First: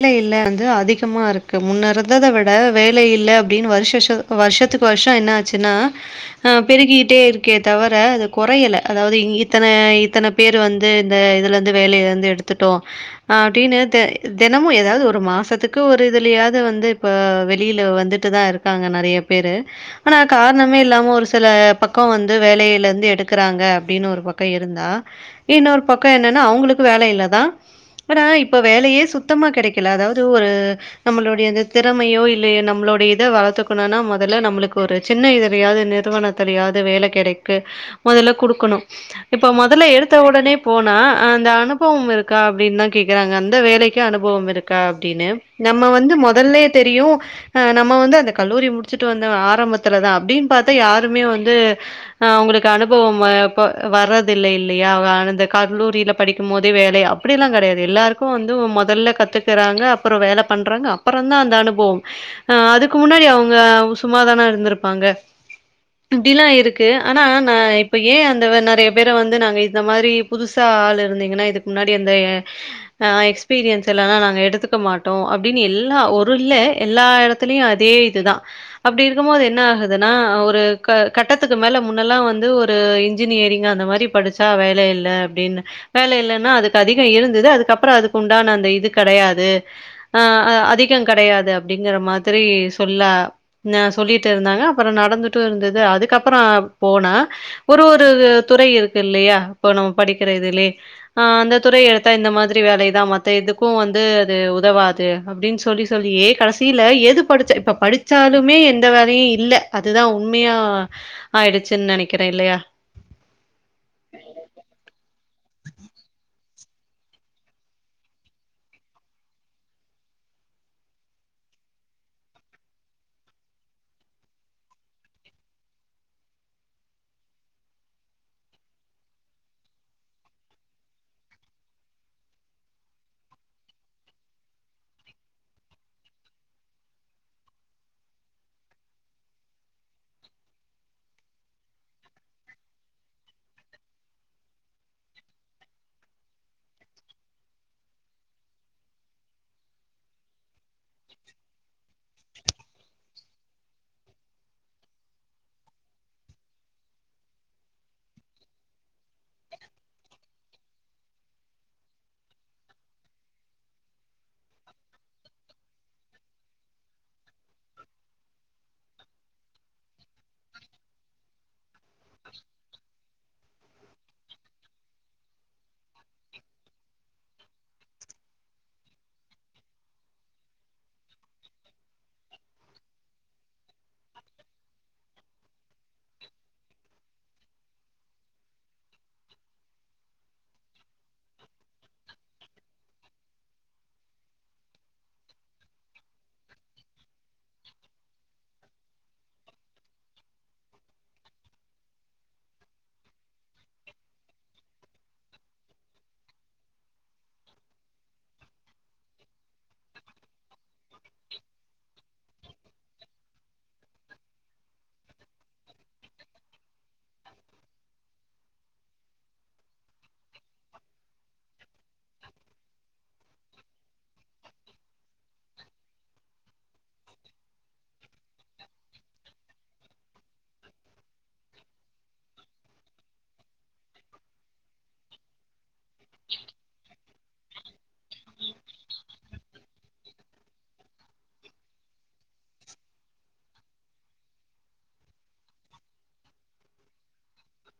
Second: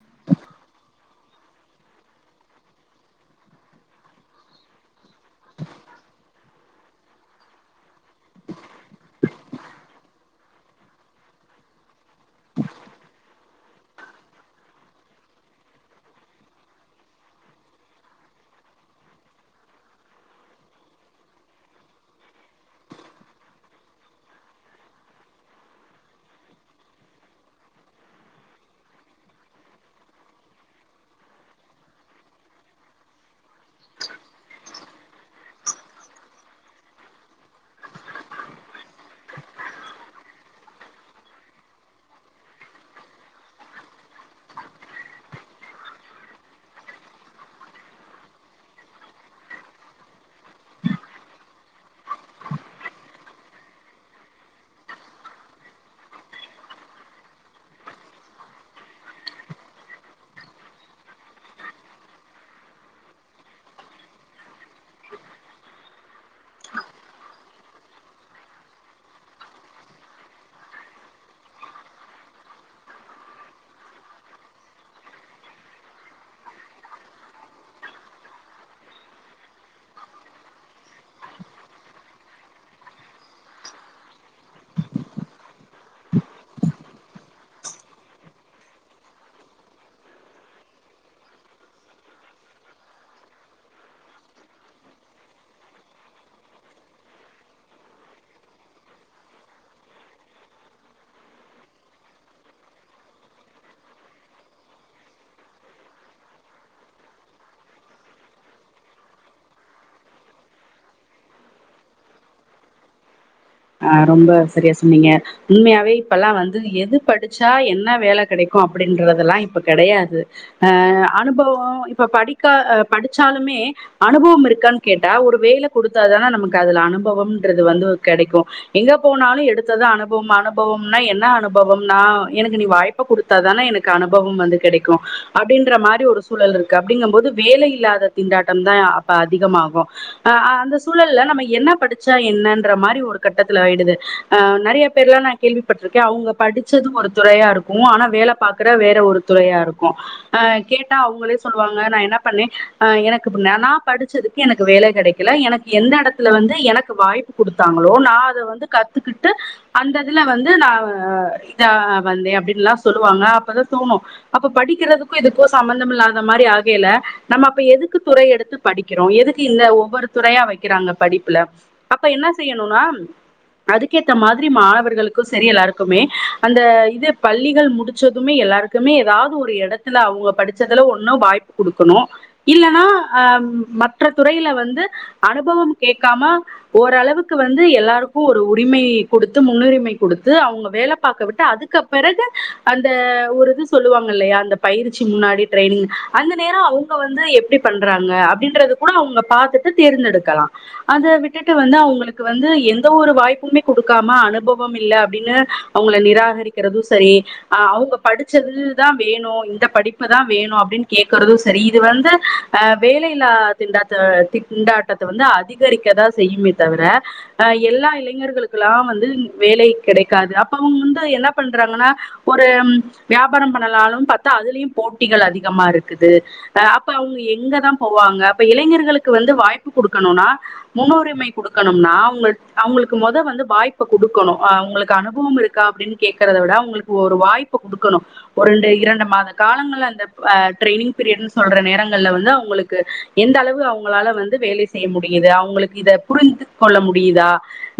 இல்ல இல்ல வந்து அதிகமா இருக்கு முன்னேற ந்தத விட வேலை இல்ல அப்டின்னு வருஷஷ வர்ஷத்துக்கு வர்ஷோ என்ன ஆச்சுனா ஆ பெருகிட்டே இருக்கே தவர அது கொறையல அதாவ்து இத்தன இத்தனப் பேரு வந்து இந்த இதுலருந்து வேலைல இருந்து எடுத்துட்டோ அப்டின்னு த தெனமு எதாவ்து ஒரு மாசத்துக்கு ஒரு இதுலயாவ்து வந்து இப்ப வெளில வந்துட்டு தா இருக்காங்க நெறைய பேரு ஆனா காரணமே இல்லாம ஒரு சில பக்கோ வந்து வேலையில இருந்து எடுக்குறாங்க அப்டினு ஒரு பக்க இருந்தா இன்னொரு பக்க என்னன்னா அவ்ங்களுக்கு வேல இல்லதா பட் ஆனா இப்ப வேலையே சுத் த்தமா கெடைக்கல அதாவ்து ஒரு நம்மளுடைய அந்த திறமையோ இல்லய நம்மளோட இத வளர்த்துக்கணுனா மொதல்ல நம்மளுக்கு ஒரு சின்ன இதுலயாவ்து நிறுவனத் த்துலயாது வேல கெடைக்கு மொதல்ல குடுக்கணு இப்ப மொதல்ல எடுத்த ஒடனே போனா ஆ இந்த அனுபவம் இருக்கா அப்டின் தா கேக்குறாங்க அந்த வேலைக் க்கு அனுபவம் இருக்கா அப்டின்னு நம்ம வந்து மொதல்லே தெரியு அ நம்ம வந்து அந்த கல்லூரி முடிச்சுட்டு வந்த ஆரம்பத்துலதா அப்டின்னு பாத்தா யாருமே வந்து ஆ அவங்களுக்கு அனுபவம் வர்றது இல்ல இல்லையா அந்த கல்லூரியில படிக்கு போதே வேலையா அப்டியெல்லா கெடையாது எல்லாருக்கு வந்து மொ முதல்ல கத்துக்குறாங்க அப்ரோ வேல பண்றாங்க அப்ரோ தா அந்த அனுபவம் அஹ அதுக்கு முன்னாடி அவுங்க சும்மாதானா இருந்திருப்பாங்க இப்டிலாம் இருக்கு ஆனா நா இப்ப ஏ அந்த நெறைய பேர வந்து நாங்க இந்த மாரி புதுசா ஆள் இருந்தீங்கன்னா இதுக்கு முன்னாடி அந்த ஆ எக்ஸ்பீரியன்ஸ் இல்லனா நாங்க எடுத்துக்க மாட்டோ அப்டின்னு எல்லா ஒரு இல்லை எல்லா இடத்துலயு அதே இதுதா அப்டி இருக்கு போது என்ன ஆகுதுனா ஒரு கட்டத்துக்கு மேல முன்னெல்லா வந்து ஒரு இன்ஜினியரிங் அந்த மாரி படிச்சா வேலை இல்ல அப்டின்னு வேலை இல்லைனா அதுக்கு அதிகோ இருந்தது அதுக்கப்பரோ அதுக்கு உண்டான அந்த இது கெடையாது அதிகோ கெடையாது அப்டிங்கிற மாரி சொல்ல ஆசொல்லிட்டு இருந்தாங்க அப்ரோ நடந்துட்டு இருந்தது அதுக்கப்பரோ போனே ஒரு ஒரு துறை இருக்கு இல்லையா இப்போ நம்ம படிக்கிற இதுலே ஆ அந்த துறை எடுத்தா இந்த மாதிரி வேலை மத்த இதுக்கு வந்து அது உதவாது அப்டின்னு சொல்லி சொல்லி ஏ கடைசியில எது படிச்ச இப்ப படிச் ச்சாலுமே எந்த வேலையு இல்ல அதுதா உண்மையா ஆயிருச்சுன்னு நெனைக்கிறே இல்லையா ஆ ரொம்ப சரியா சொன்னீங்க உண்மையாவே இப்பெல்லா வந்து எது படிச்சா என்ன வேல கெடைக்கு அப்டின்றதெல்லா இப்ப கெடையாது அஹ அனுபவோ இப்ப படிக்கா படிச்சாலுமே அனுபவம் இருக்கான்னு கேட்டா ஒரு வேலை கொடுத்தா தானே நமக்கு அதுல அனுபவம்ன்றது வந்து கெடைக்கு எங்க போனாலு எடுத்தத அனுபவம் அனுபவம்னா என்ன அனுபவம்னா அ எனக்கு நீ வாய்ப் கொடுத்தா தானே எனக்கு அனுபவம் வந்து கெடைக்கு அப்டின்ற மாரி ஒரு சூழல் இருக்கு அப்டிங்கு போது வேலை இல்லாத திண்டாட்டதா அப்ப அதிகமாகு அஹ அந்த சூழல்ல நம்ம என்ன படிச்சா என்னன்ற மாரி ஒரு கட்டத்துல ஆயிடுது நெறைய பேர்லா நா கேள்விப்பட்டிருக்கே அவங்க படிச்சது ஒரு துறையா இருக்கு ஆனா வேல பாக்கற வேற ஒரு துறையா இருக்கு அ கேட்டா அவங்களே சொல்லுவாங்க நா என்ன பண்ணே ஆ எனக்கு நா படிச்சது எனக்கு வேல கெடைக்கல எனக்கு எந்த இடத்துல வந்து எனக்கு வாய்ப்பு கொடுத்தாங் ங்களோ நா அத வந்து கத்துக்கிட்டு அந்ததுல வந்து நா இதா வந்தே அப்டின்னுல்லா சொல்லுவாங்க அப்பதா தோணு அப்ப படிக்கிறதுக்கு இதுக்கோ சம்பந்தம் இல்லாத மாரி ஆகைல நம்ம அப்ப எதுக்கு துறை எடுத்து படிக்கிறோ எதுக்கு இந்த ஒவ்வொரு துறையா வைக்கிறாங்க படிப்ல அப்ப என்ன செய்யணுனா அதுக்கேத்த மாதிரி மாணவர்களுக்கு சரி எல்லாருக்குமே அந்த இது பள்ளிகள் முடிச்சதுமே எல்லாருக்கு க்குமே ஏதாவது ஒரு எடத்துல அவங்க படிச்சதுல ஒண்ணு வாய்ப்பு குடுக்கணு இல்லனா அ மற்ற துறையில வந்து அனுபவம் கேக்காம ஓரளவுக் க்கு வந்து எல்லாருக்கு ஒரு உரிமையை கொடுத்து முன்னுரிமை கொடுத்து அவங்க வேல பாக்க விட்டு அதுக்கு க பிறகு அந்த ஒரு இது சொல்லுவாங்கல்லையா அந்த பயிற்சி முன்னாடி ட்ரைனிங் அந்த நேரம் அவங்க வந்து எப்படி பண்றாங்க அப்படின்றது கூட அவங்க பாத்துட்டு தேர்ந்தெடுக்கலா அத விட்டுட்டு வந்து அவங்களுக்கு வந்து எந்த ஒரு வாய்ப்புமே கொடுக்காம அனுபவம் இல்ல அப்படின்னு அவங்கள நிராகரிக்கிறதும் சரி அ அவங்க படிச்சதுதா வேணு இந்த படிப்புதான் வேணு அப்படின்னு கேக்குறதும் சரி இது வந்து வேலையில்லா திண்டாத்த திண்டாட்டத்த வந்து அதிகரிக்கதா செய்யுமே தவர அ எல்லா இளைஞர்களுக்கெல்லாம் வந்து வேல கிடைக்காது அப்ப அவங்க வந்து என்ன பண்றாங்கன்னா ஒரு வியாபாரம் பண்ணலானு பாத்தா அதுலயு போட்டிகள் அதிகமா இருக்குது அ அப்ப அவுங்க எங்கதா போவாங்க அப்ப இளைஞர்களுக்கு வந்து வாய்ப்பு குடுக்கணுனா முன்னுரிமை குடுக்கணு ம்னா அவுங் அவுங்ளுக்கு மொத வந்து வாய்ப்ப குடுக்கணு அவுங்களுக்கு அனுபவம் இருக்கா அப்டின் கேக்கறத விட அவுங்களுக்கு ஒரு வாய்ப்பு குடுக்கணு ஒன்று இரண்டு மாத காலங்கள்ல அந்த ஆ ட்ரெய்னிங் பீரியட்னு சொல்ற நேரங்கள்ல வந்து அவுங்களுக்கு எந்த அளவு அவுங்களால வந்து வேலை செய்ய முடியுது அவுங்களுக்கு இத புரிந்து கொள்ள முடியுதா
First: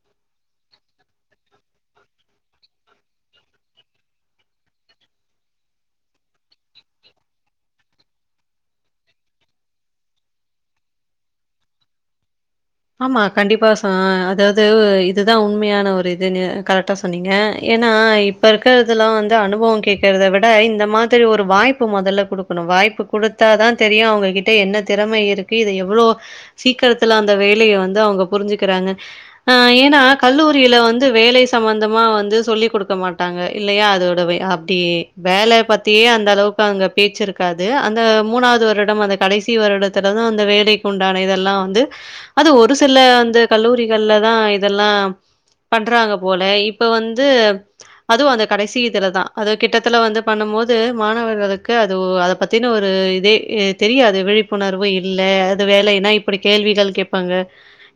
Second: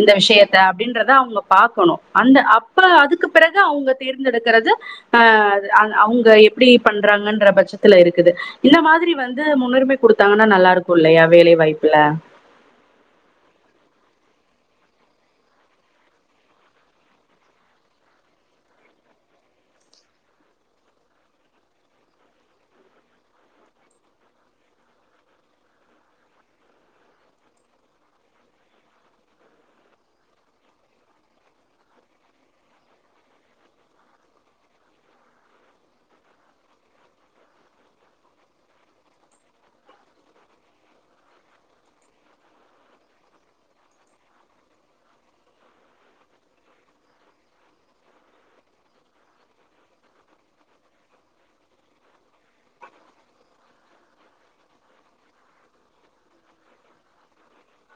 இந்த விஷயத்த அப்டின்றத அவுங்க பாக்கணு அந்த அப்ப அதுக்கு பிறகு அவுங்க தேர்ந்தெடுக்கறது அ அத அ அவுங்க எப்டி பண்றாங்கன்ற பட்சத்துல இருக்குது இந்த மாதிரி வந்து முன்னுரிமை குடுத்தாங்கன்னா நல்லாருக்கு இல்லையா வேலை வாய்ப்புல ஆமா கண்டிப்பா ச அதாவது இதுதா உண்மையான ஒரு இதுனு கரெக்டா சொன்னீங்க ஏன்னா இப் இப்ப இருக்கிறதுல வந்து அனுபவ கேட்கறத விட இந்த மாதிரி ஒரு வாய்ப்பு மொதல்ல குடுக்கணு வாய்ப்பு குடுத்தாதா தெரியு அவுங்ககிட்ட என்ன திறம இருக்கு இத எவ்ளோ சீக்கிரத்துல அந்த வேலய வந்து அவுங்க புருஞ்சுக்கிறாங்க ஆ ஏனா கல்லூரியில வந்து வேல சம்பந்தமா வந்து சொல்லி் குடுக்க மாட்டாங்க இல்லையா அதோடவே அ ப்டி வேல பத்தியே அந்த அளவுக்கு அங்க பேச்சுருக்காது அந்த மூணாவது வருடம் அந்த கடைசி வருடத்துல தா அந்த வேலைக்கு உண்டான இதெல்லா வந்து அது ஒரு சில அந்த கல்லூரிகள்ல தா இதெல்லா பண்றாங்க போல இப்ப வந்து அதுவு அந்த கடைசி இதுல தா அது கிட்டத்தல வந்து பண்ணும் போது மாணவர்களுக்கு அது அத பத் தினு ஒரு இதே எ தெரியாது விழிப்புணர்வு இல்ல அது வேலைன்னா இப்படி கேள்வி கள் கேப்பாங்க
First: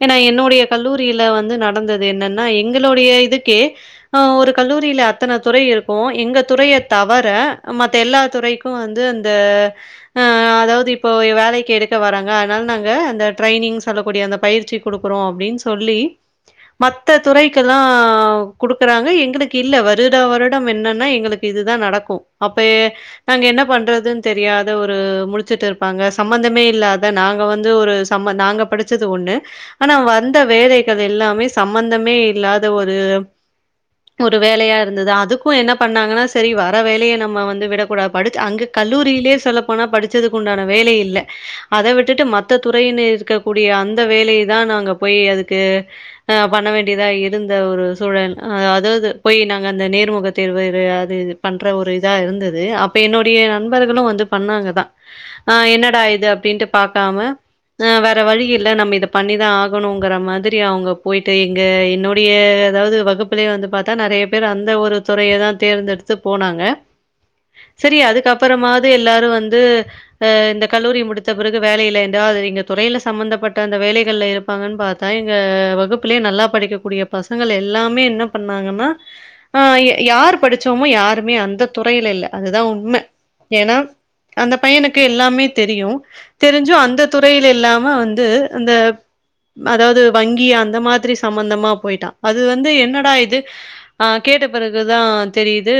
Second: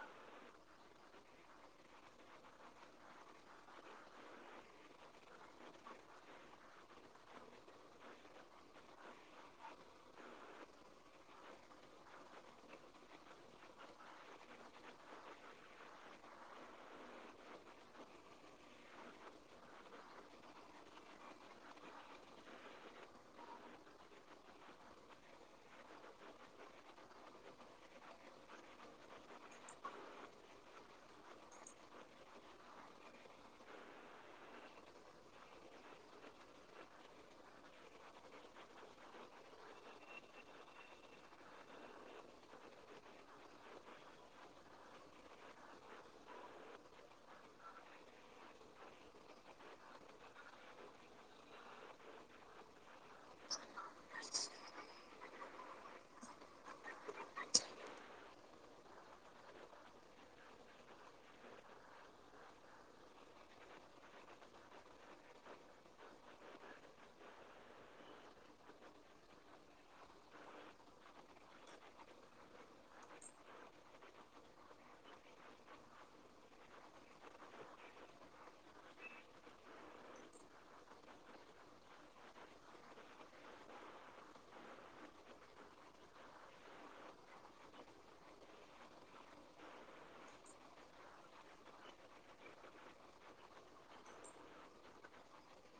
ஏன்னா என்னுடைய கல்லூரில வந்து நடந்தது என்னன்னா எங்களோடைய இதுக்கே அ ஒரு கல்லூரில அத்தன துறை இருக்கு எங்க துறைய தவர மத்த எல்லா துறைக் கு வந்து அந்த ஆ அதாவது இப்போ வேலைக்கு எடுக்க வராங்க அதனால நாங்க அந்த ட்ரைனிங் சொல்லக்கூடிய அந்த பயிற்சி குடுக்றோ அப்டின் சொல்லி மத்த துறைக்கெல்லா குடுக்கறாங்க எங்களுக்கு இல்ல வருட வருடம் என்னன்னா எங்களுக்கு இதுதா நடக்கு அப்ப நாங்க என்ன பண்றதுன் தெரியாத ஒரு முழுச்சுட்ருப்பாங்க சம்பந்தமே இல்லாத நாங்க வந்து ஒரு சம்ம நாங்க படிச்சது ஒன்னு ஆனா வந்த வேலைகள் எல்லாமே சம்பந்தமே இல்லாத ஒரு ஒரு வேலையா இருந்தது அதுக்கு என்ன பண்ணாங்கன்னா சரி வர வேலய நம்ம வந்து விடக்கூடா படிச் அங்கு கல்லூரிலேயே சொல்லப்போனா படிச்சதுக்கு உண்டான வேலை இல்ல அத விட்டுட்டு மத்த துறைனு இருக்கக்க கூடிய அந்த வேலைய தா நாங்க போய் அதுக்கு அ பண்ண வேண்டியதா இருந்த ஒரு சூழல் அதாவது போய் நாங்க அந்த நேர்முக தேர்வு இரு அது இது பண்ற ஒரு இதா இருந்தது அ ப்ப என்னுடைய நண்பர்களு வந்து பண்ணாங்கதா ஆ என்னடா இது அப்டின்ட்டு பாக்காம ஆ வேற வழி இல்ல நம்ம இத பண்ணிதா ஆகணுங்கற மாதிரி அவுங்க போயிட்டு எங்க என் னுடைய அதாவது வகுப்பிலயே வந்து பாத்தா நெறைய பேர் அந்த ஒரு துறைய தா தேர்ந்தெடுத்து போனாங்க சரி அதுக்கப்பறமாவ்து எல்லாரு வந்து அ இந்த கல்லூரி முடித்த பிறகு வேல இல்ல என்று ஆதரி இங்க துறைல சம்பந்தப்பட்ட அந்த வேலைகள்ள இருப்பாங்கன் பாத்தா எங்க வகுப்பிலே நல்லா படிக்கக்கூடிய பசங்கள எல்லாமே என்ன பண்ணாங்கன்னா ஆ யா யாரு படிச்சோமோ யாருமே அந்த துறைல இல்ல அதுதா உண்ம ஏன்னா அந்த பையனுக்கு எல்லாமே தெரியு தெருஞ்சு அந்த துறைல இல்லாம வந்து அந்த அதாவது வங்கி அந்த மாதிரி சம்பந்தமா போயிட்டா அது வந்து என்னடா இது ஆ கேட்ட பிறகுதா தெரியுது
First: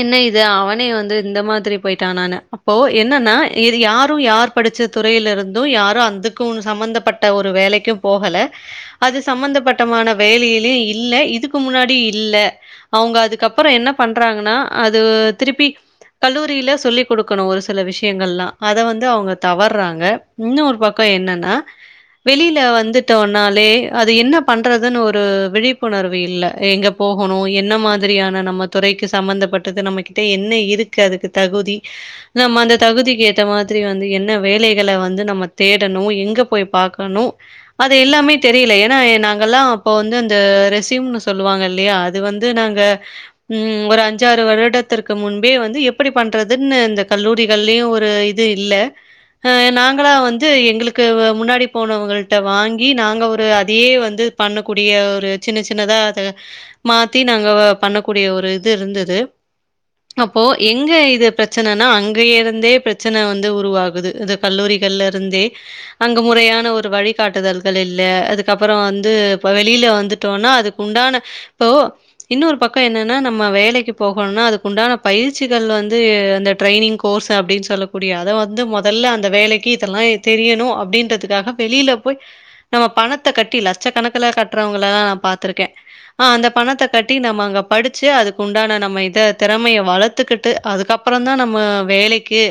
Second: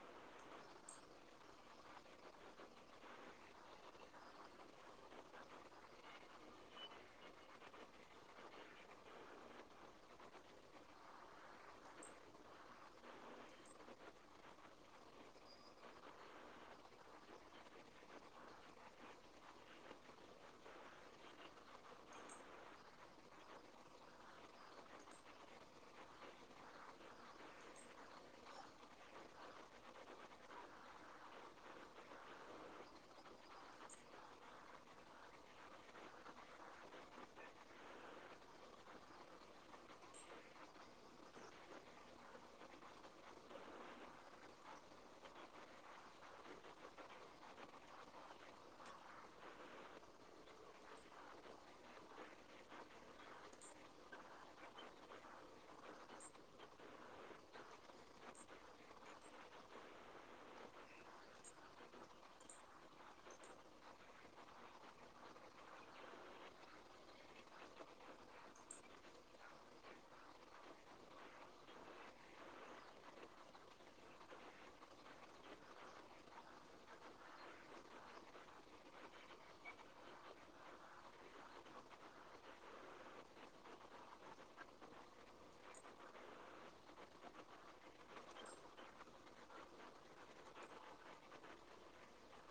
என்ன இது அவனே வந்து இந்த மாதிரி போயிட்டானானு அப்போ என்னன்னா வேறு யாரு யார் படிச்சது துறைல இருந்து யாரு அதுக்குன் சம்பந்தப்பட்ட ஒரு வேலைக்கு போகல அது சம்பந்தப்பட்டமான வேலையிலே இல்ல இதுக்கு முன்னாடி இல்ல அவுங்க அதுக்கப்றோ என்ன பண்றாங்கன்னா அது திருப்பி கல்லூரில சொல்லி குடுக்கணு ஒரு சில விஷயங்கள்லா அத வந்து அவுங்க தவற் விட்டுறாங்க இன்னோரு பக்கோ என்னன்னா வெளில வந்துட்டோனாலே அது என்ன பண்றதுன்னு ஒரு விழிப்புணர்வு இல்ல எங்க போகணு என்ன மாதிரியான நம்ம துறைக்கு சம்பந்தப்பட்டது நம்ம கிட்ட என்ன இருக்கு அதுக்கு தகுதி நம்ம அந்த தகுதிக்கு ஏத்த மாதிரி வந்து என்ன வேலைகள வந்து நம்ம தேடணு எங்க போய் பாக்கணு அது எல்லாமே தெரியல ஏன்னா நாங்கல்லா அப்போ வந்து அந்த ரெசீம்னு சொல்லுவாங்க இல்லையா அது வந்து நாங்க ம் ஒரு அஞ்சாறு வருடத்திற்கு முன்பே வந்து எப்டி பண்றதுன்னு இந்த கல்லூரிகள்லேயு ஒரு இது இல்ல அ நாங்களா வந்து எங்களுக்கு முன்னாடி போனவங்கள்ட்ட வாங்கி நாங்க ஒரு அதே வந்து பண்ணக்கூடிய ஒரு சின்ன சின்னதா அத மாத்தி நாங்க பண்ணக்கூடிய ஒரு இது இருந்தது அப்போ எங்க இது பிரச்சனனா அங்கே இருந்தே பிரச்சன வந்து உருவாகுது இது கல்லூரிகள்லருந்தே அங்க முறையான ஒரு வழிகாட்டுதல்கள் இல்ல அதுக்கப்புறோ வந்து இப்ப வெளில வந்துட்டோனா அது உண்டான இப்போ இன்னொரு பக்க என்னன்னா நம்ம வேலைக்கு போகணுனா அதுக்கு உண்டான பயிற்சிகள் வந்து அந்த ட்ரைனிங் கோர்ஸ் அப்டின் சொல்லக்கூடிய அத வந்து மொதல்ல அந் இந்த வேலைக்கு இதெல்லா தெரியணு அப்டின்றதுக்காக வெளில போய் நம்ம பணத்த கட்டி லட்சக்கணக்குல கட்றவங்கலலா பாத்துருக்கே ஆ அந்த பணத்த கட்டி நம்ம அங்க படிச்சு அதுக்கு உண்டான நம்ம இத திறமைய வளத் துகிட்டு அதுக்கப்றோ தா நம்ம வேலைக்கு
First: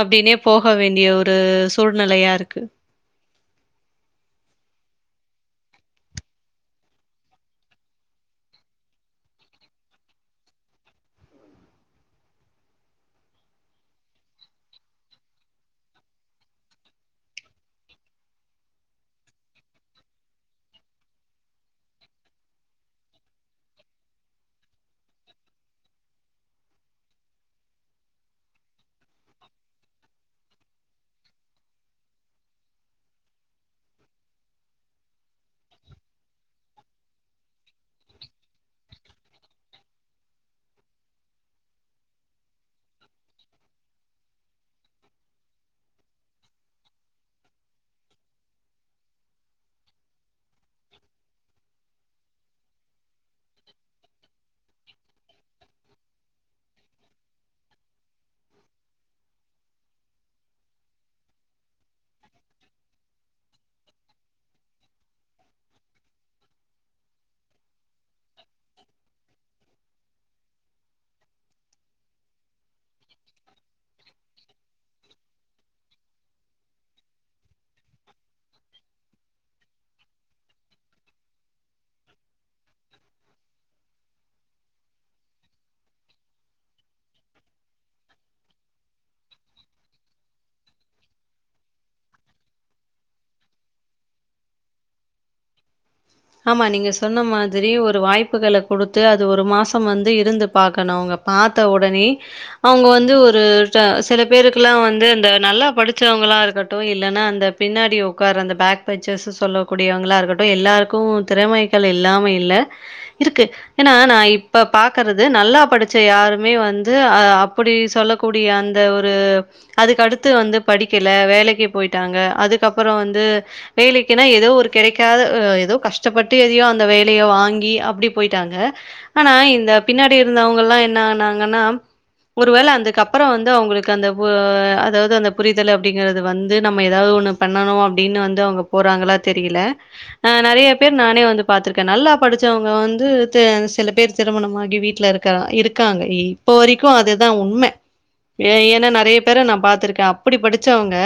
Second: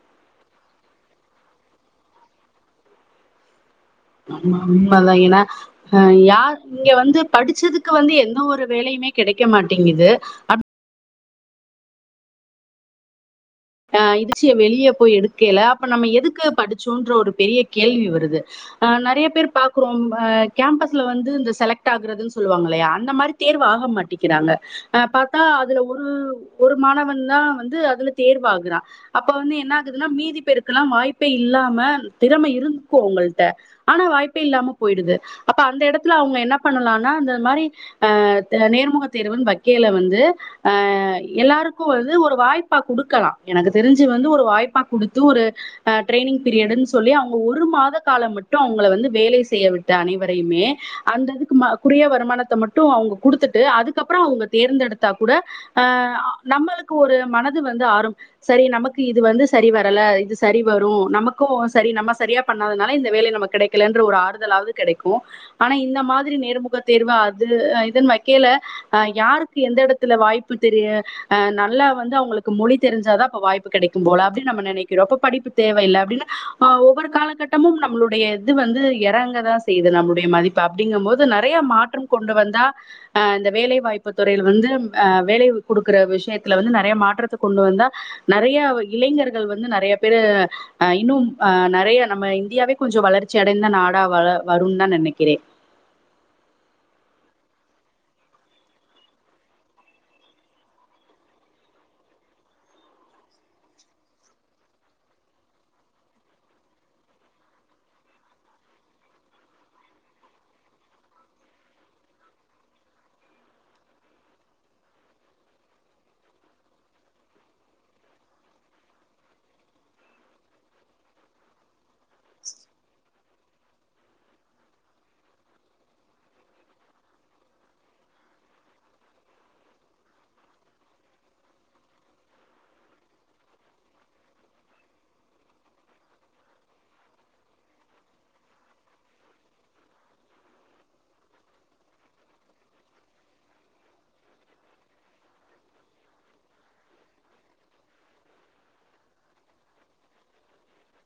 அப்டின்னே போக வேண் டிய ஒரு சூழ்நிலையா இருக்கு ஆமா உண்மதா ஏன்னா அ யார் இங்க வந்து படிச்சதுக்கு வந்து எந்த ஒரு வேலையுமே கெடைக்க மாட்டேங்குது அப் அ இதிச்சிய வெளிய போய் எடுக்கேயில அப்ப நம்ம எதுக்கு படிச்சோன்ற ஒரு பெரிய கேள்வி வருது அ நெறையா பேர் பாக்குறோ அ கேம்பஸ்ல வந்து இந்த செலக்ட் ஆகுறதுன்னு சொல்லுவாங்க இல்லயா அந்த மாறி தேர்வ் ஆக மாட்டிக்கிறாங்க அ பாத்தா அதுல ஒரு ஒரு மாணவன் தா வந்து அதுல தேர்வாகுறா அப்ப வந்து என்ன ஆகுதுன்னா மீதி பேருக்ல்லா வாய்ப்பே இல்லாம திறமை இருந் இருக்கு ஒங்கள்ட்ட ஆனா வாய்ப்பே இல்லாம போயிடுது அப்ப அந்த எடத்துல அவுங்க என்ன பண்ணலானா இந்த மாறி அ த நேர்முக தேர்வுனு வக்கேல வந்து அ எல்லாருக்கு வந்து ஒரு வாய்ப்பா குடுக்கலா எனக்கு தெரிஞ்சு வந்து ஒரு வாய்ப்பா குடுத்து ஒரு அ ட்ரைனிங் பீரியடுன் சொல்லி அவுங்க ஒரு மாத காலம் மட்டும் அவுங்கள வந்து வேலை செய்ய விட்டு அனைவரையுமே அந்த இதுக்கு ம குறிய வருமானத்த மட்டு அவுங்க குடுத்துட்டு அதுக்கப்புறோ அவுங்க தேர்ந்தெடுத்தா கூட அ நம்மளுக்கு ஒரு மனது வந்து ஆறும் சரி நமக்கு இது வந்து சரி வரல இது சரி வரு நமக்கூ சரி நம்ம சரியா பண்ணாதுனால இந்த வேலை நமக் கெடை கிலன்ற ஒரு ஆறுதலாவ்து கெடைக்கு ஆனா இந்த மாதிரி நேர்முக தேர்வு அது இதுன் வக்கேல அ யாருக்கு எந்த எடத்துல வாய்ப்பு தெரியு அ நல்லா வந்து அவுங்களுக்கு மொழி தெரிஞ்சாதா வாய்ப்பு கெடைக்கும் போல அப்டின் நெனைக்கிறோ அப்ப படிப்பு தேவையில்ல அப்டின்னு ஆ ஒவ்வொரு காலக்கட் டமும் நம்முளுடைய இது வந்து எறங்கதா செய்யுது நம்ளுடைய மதிப்பு அப்டிங்குமோது நெறைய மாற்றம் கொண்டு வந்தா அ இந்த வேலைவாய்ப்பு துறைல வந்து அ வேலை குடுக்குற விஷியத்துல வந்து நெறைய மாற்றத்த கொண்டு வந்தா நெறையா இளைஞர்கள் வந்து நெறைய பேரு அ இன்னும் ஆ நெறையா நம்ம இந்தியாவே கொஞ்சோ வளர்ச்சி அடைந்த நாடா வள வருன்தா நெனைக்கிறே ஆமா நீங்க சொன்ன மாதிரி ஒரு வாய்ப்புகள குடுத்து அது ஒரு மாசம் வந்து இருந்து பாக்கணு அவ்ங்க பாத்த உடனே அவ்ங்க வந்து ஒரு ச சில பேருக்குலா வந்து அந்த நல்லா படிச்சவங்களா இருக்கட்டு இல்லனா அந்த பின்னாடி உக்கார அந்த பேக் பேஞ்சர்ஸு சொல்லக்கூடியவங்களா இருக்கட்டு எல்லார் க்கு திறமைகள் இல்லாம இல்ல இருக்கு ஏனா நான் இப்ப பாக்கறது நல்லா படிச்ச யாருமே வந்து ஆ அப்புடி சொல்ல கூடிய அந்த ஒரு அதுக்கடுத்து வந்து படிக்கில வேலைக்கு போய்ட்டாங்க அதுக்கப்புறோ வந்து வேலைக்குனா எதோ ஒரு கெடைக்காத அ எதோ கஷ்டப்பட்டு எதையோ அந்த வேலைய வாங்கி அப்டி போய்ட்டாங்க ஆனா இந்த பின்னாடி இருந்தவ்ங்கல்லா என்ன ஆனாங்கனா ஒருவேல அந்துக்கப்புறோ வந்து அவுங்குளுக்கு அந்த ஓ அதாவ்து அந்த புரிதலு அப்டிங்கறது வந்து நம்ம எதாவ்து ஒன்னு பண்ணனு அப்டின் வந்து அவ்ங்க போறாங்களா தெரில ஆ நெறைய பேர் நானே வந்து பாத்திருக்க நல்லா படிச்சவ்ங்க வந்து தே சில பேர் திருமணமாகி வீட்ல இருக்கறா இரு க்காங்க இப்ப வரைக்கு அதுதா உண்ம ஏ ஏனா நெறைய பேர நான் பாத்திருக்க அப்புடி படிச்சவங்க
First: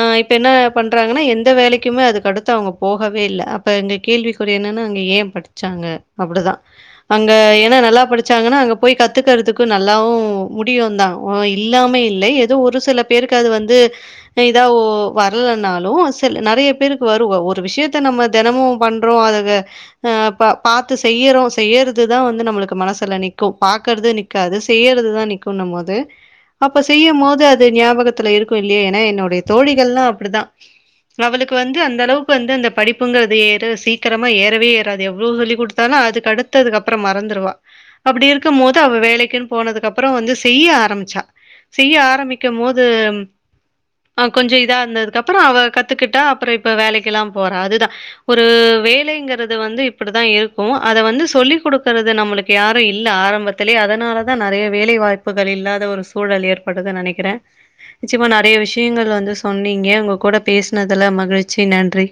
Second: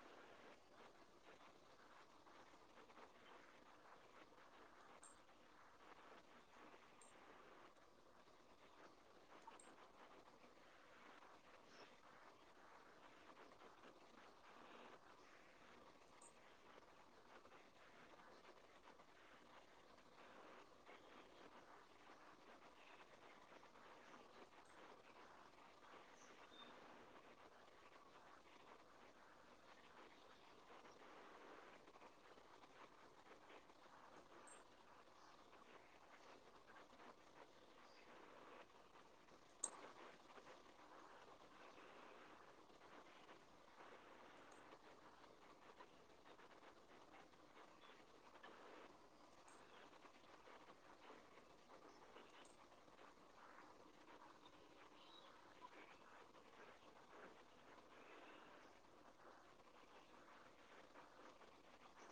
ஆ இப்ப என்ன பண்றாங்கனா எந்த வேலைக்குமே அதுக்கடுத்து அவ்ங்க போகவே இல்ல இப்ப இங்க கேள்விக்குறி என்னனா அவ்ங்க ஏன் படிச்சாங்க அப்புடுதா அங்க ஏனா நல்லா படிச்சாங்கனா அங்க போய் கத்துக்கறதுக்கு நல்லாவு முடியுந்தா ஓ இல்லாமே இல்லை எதோ ஒரு சில பேருக்கு அது வந்து எதாவு வர்லனாலு சில்லு நெறைய பேருக்கு வரு வ ஒரு விஷ்யத்த நம்ம தெனமு பண்றோ அதுக்கு அ பா பாத்து செய்யுறோ செய்யறுதுதா வந்து நம்மளுக்கு மனசுல நிக்கூ பாக்கறது நிக் காது செய்யறதுதா நிக்குன்னமோது அப்ப செய்யுமோது அது ஞாபகத்துல இருக்கு இல்லையா ஏனா என்னுடைய தோழிகள்லா அப்டிதா அவளுக்கு வந்து அந்த அளவுக்கு வந்து அந்த படிப் புங்கறது ஏற சீக்கிரமா ஏறவே ஏறாது எவ்ளவு சொல்லி குடுத்தாலு அதுக்கடுத்து அதுக்கப்புறோ மறந்துருவா அப்புடி இருக்குமோது அவ வேலைக்குன் போனதுக்கப்புறோ வந்து செய்ய ஆரமிச்சா செய்ய ஆரமிக்கமோது ம் ஆ கொஞ்சோ இதா இருந்ததுக்கப்புறோ அவ கத்துக்கிட்டா அப்புறோ இப்ப வேலைக்கெலா போறா அதுதா ஒரு வேலைங்கிறது வந்து இப்புடுத்தா இருக்கு அத வந்து சொல்லி் குடுக்கறது நம்மளுக் கு யாரு இல்ல ஆரம்பத்திலே அதனாலதா நெறைய வேலை வாய்ப்புகள் இல்லாத ஒரு சூழல் ஏற்படுது நெனைக்கிற நிச்சய்மா நெறைய விஷியங்கள் வந்து சொன்னீங்க உங்க கூட பேசனதுல மகிழ்ச்சி நன்றி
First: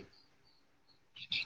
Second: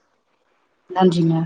நன்றிங்க